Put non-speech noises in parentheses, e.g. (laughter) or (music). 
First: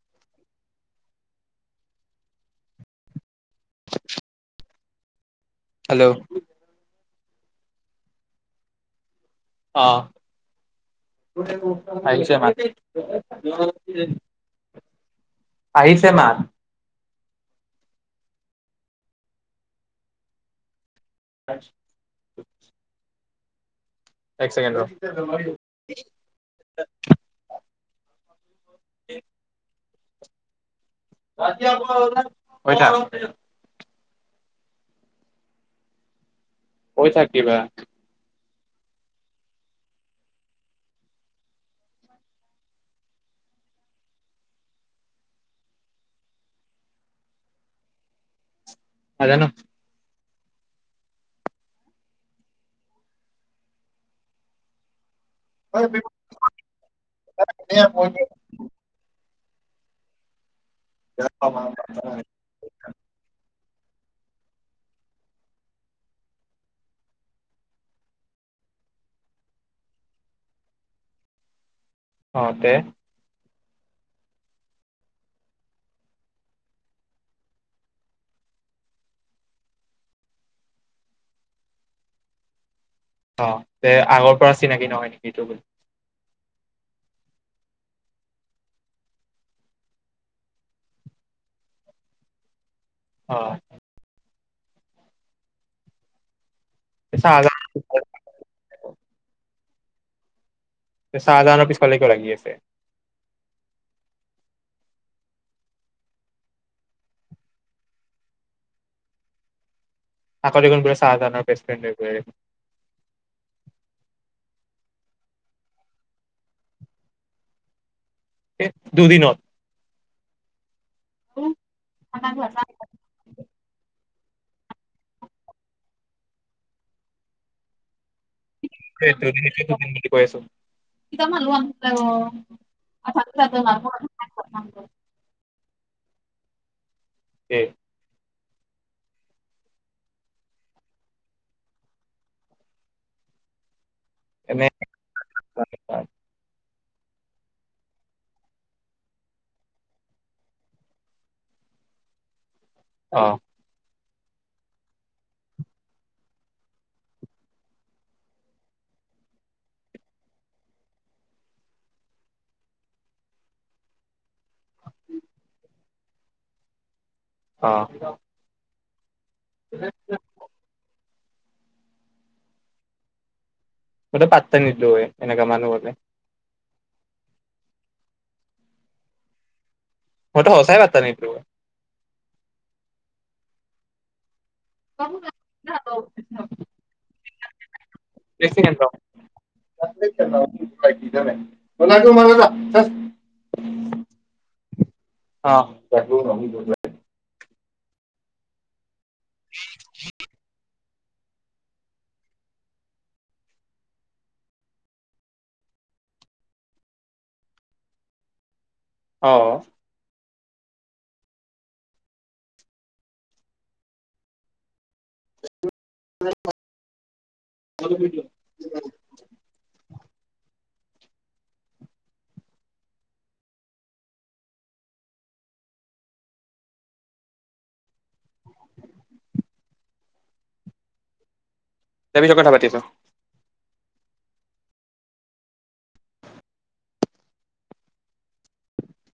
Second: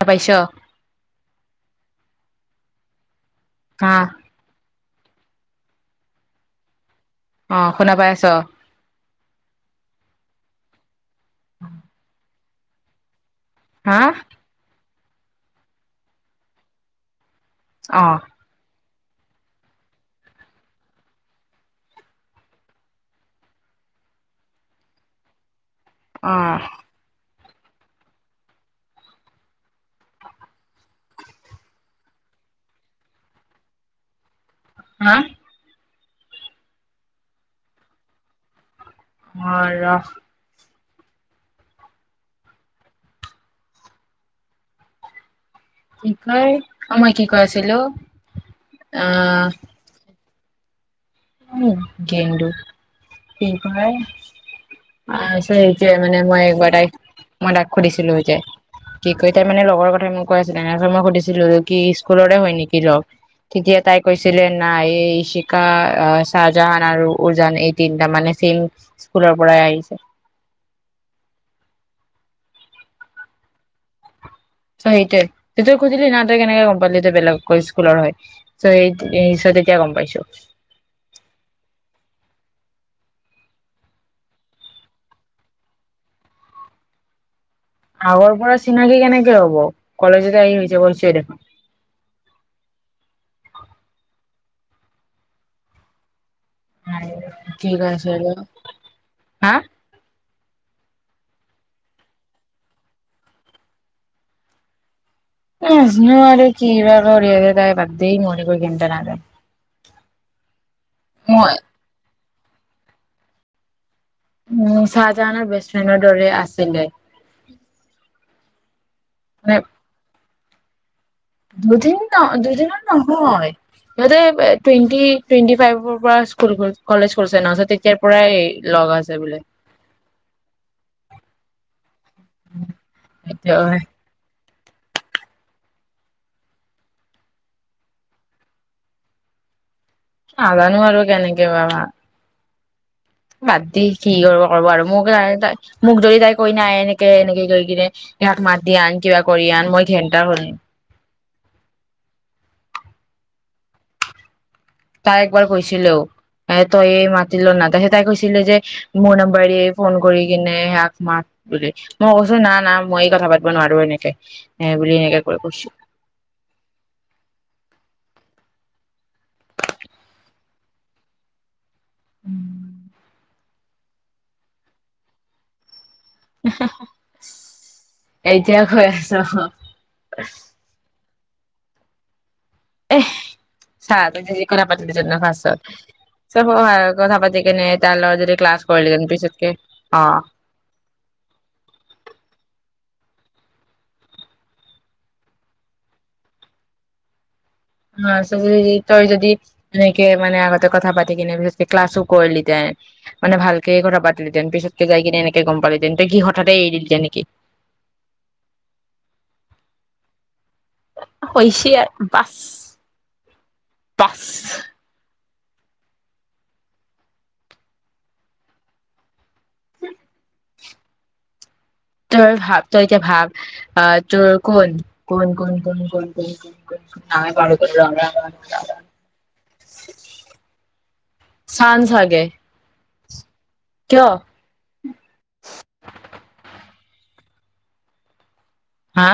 এ পাইচা। আহ হেল্ল' আহ শুনা পাই আছ অ আহছে ম (unintelligible) অ হা আহিছেমানান আহ। হয় এক চেকেণ্ড। আহ। এক যা ইয়াৰ পৰা উৰা বহি থাক হা কৈ থাকিবা মৰা কি কয় আ মই কি কৈছিলো নাজানো অহ উম গেডু পপাই অ সেই যে মানে মই একবাৰ মই ডাক খুছিলো যে তো এতিয়া মানে লগৰ কথা মোক কোৱা তেনেক মই সুধিছিলো কি স্কুলৰে হয় নেকি লগ তেতিয়া তাই কৈছিলে নাই এই শিকা আহ চাহজাহান আৰু উৰজান এই তিনিটা মানে চেইম স্কুলৰ পৰাই আহিছে অ তে চৌ সেইটোৱে তই সুধিলি না তই কেনেকে গম পালি বেলেগ স্কুলৰ হয় চ' সেইিত তেতিয়া গম পাইছো অ তে আগৰ পৰা চিনাকি নহয় নেকি এইটো বুলি আগৰ পৰা চিনাকি কেনেকে হব কলেজতে আহী হৈ হৈছে দেখোন হয় চাহজাহান ঠিক আছে ন হা চাহজাহৰ পিছফালেকিবা লাগি আছে এই নাজানো আৰু কিৰি তাই ব মৰিব কিন্ত নাৰে কল বো চাহজানৰ বেষ্ট ফ্ৰে (unintelligible) উম চাহজাহানৰ বেষ্ট ফ্ৰেণ্ডৰ দৰে আছিলে দুদিনত মানে দুদিন ন দুদিনৰ দুদিন নহয় সিহঁতে টুৱেটি টুৱেণ্টি ফাইভৰ পৰা স্কুল কলেজ খুলছে ন তেতিয়া ো মালো আম (unintelligible) বোলে এখনকে কে নাজানো আৰু কেনেকে পাবা বাদি কি কৰিব কব এনে আৰু মোক ত তাই মোক যদি তাই কৈ নাই এনে কেএনেকে কৰি কিনে ইয়াত মাততি আন কিবা কৰি আন মই ঘেণ্টা হল অহ তাই একবাৰ কৈছিলেও এ তইয়ে মাতিল না তাই তাই কৈছিলে যে মোৰ নম্বাৰ ফোন কৰি কিনে সয়াক মাত বুলি মই কৈছো না না ময়ে কথা পাতিব নোৱাৰো এনেকে এ বুলি এনেকে ক কৈছো অহ আ (unintelligible) উম মইতো পাত্তা নিদিলো হয় এনেককা মানুহৰ হলে উহু এতিয়া কৈ আছ সেটো সচাই ভাত পানী? দ (unintelligible) এ চ তি (unintelligible) কথা পাতিলত সেনো ফাষ্টত, চব কথা পাতি কেনে তাৰ লগত যদি ক্লাছ কৰিল পিছতকে, অ অ (unintelligible) অ চ (unintelligible) তই যদি এনেকে মানে, আগতে কথা পাতি পাতি কিনে, পিছতকে ক্লাছো কৰিলহেঁতেন, মানে ভালকে কথা পাতিলহেতেন, পিছতকে যাই কিনে এনেকে গম পালিহেঁতেন তই কি হঠাতে এৰি দিলিঁহেতেন নেকি? অ হৈছে, বাচ- বাচ (inaudible) (unintelligible) তই ভাব তই এতিয়া ভাব তোৰ কোন (unintelligible) চান্জ দে লাগে পিছত কথা পাতি আছো। কিয়? হা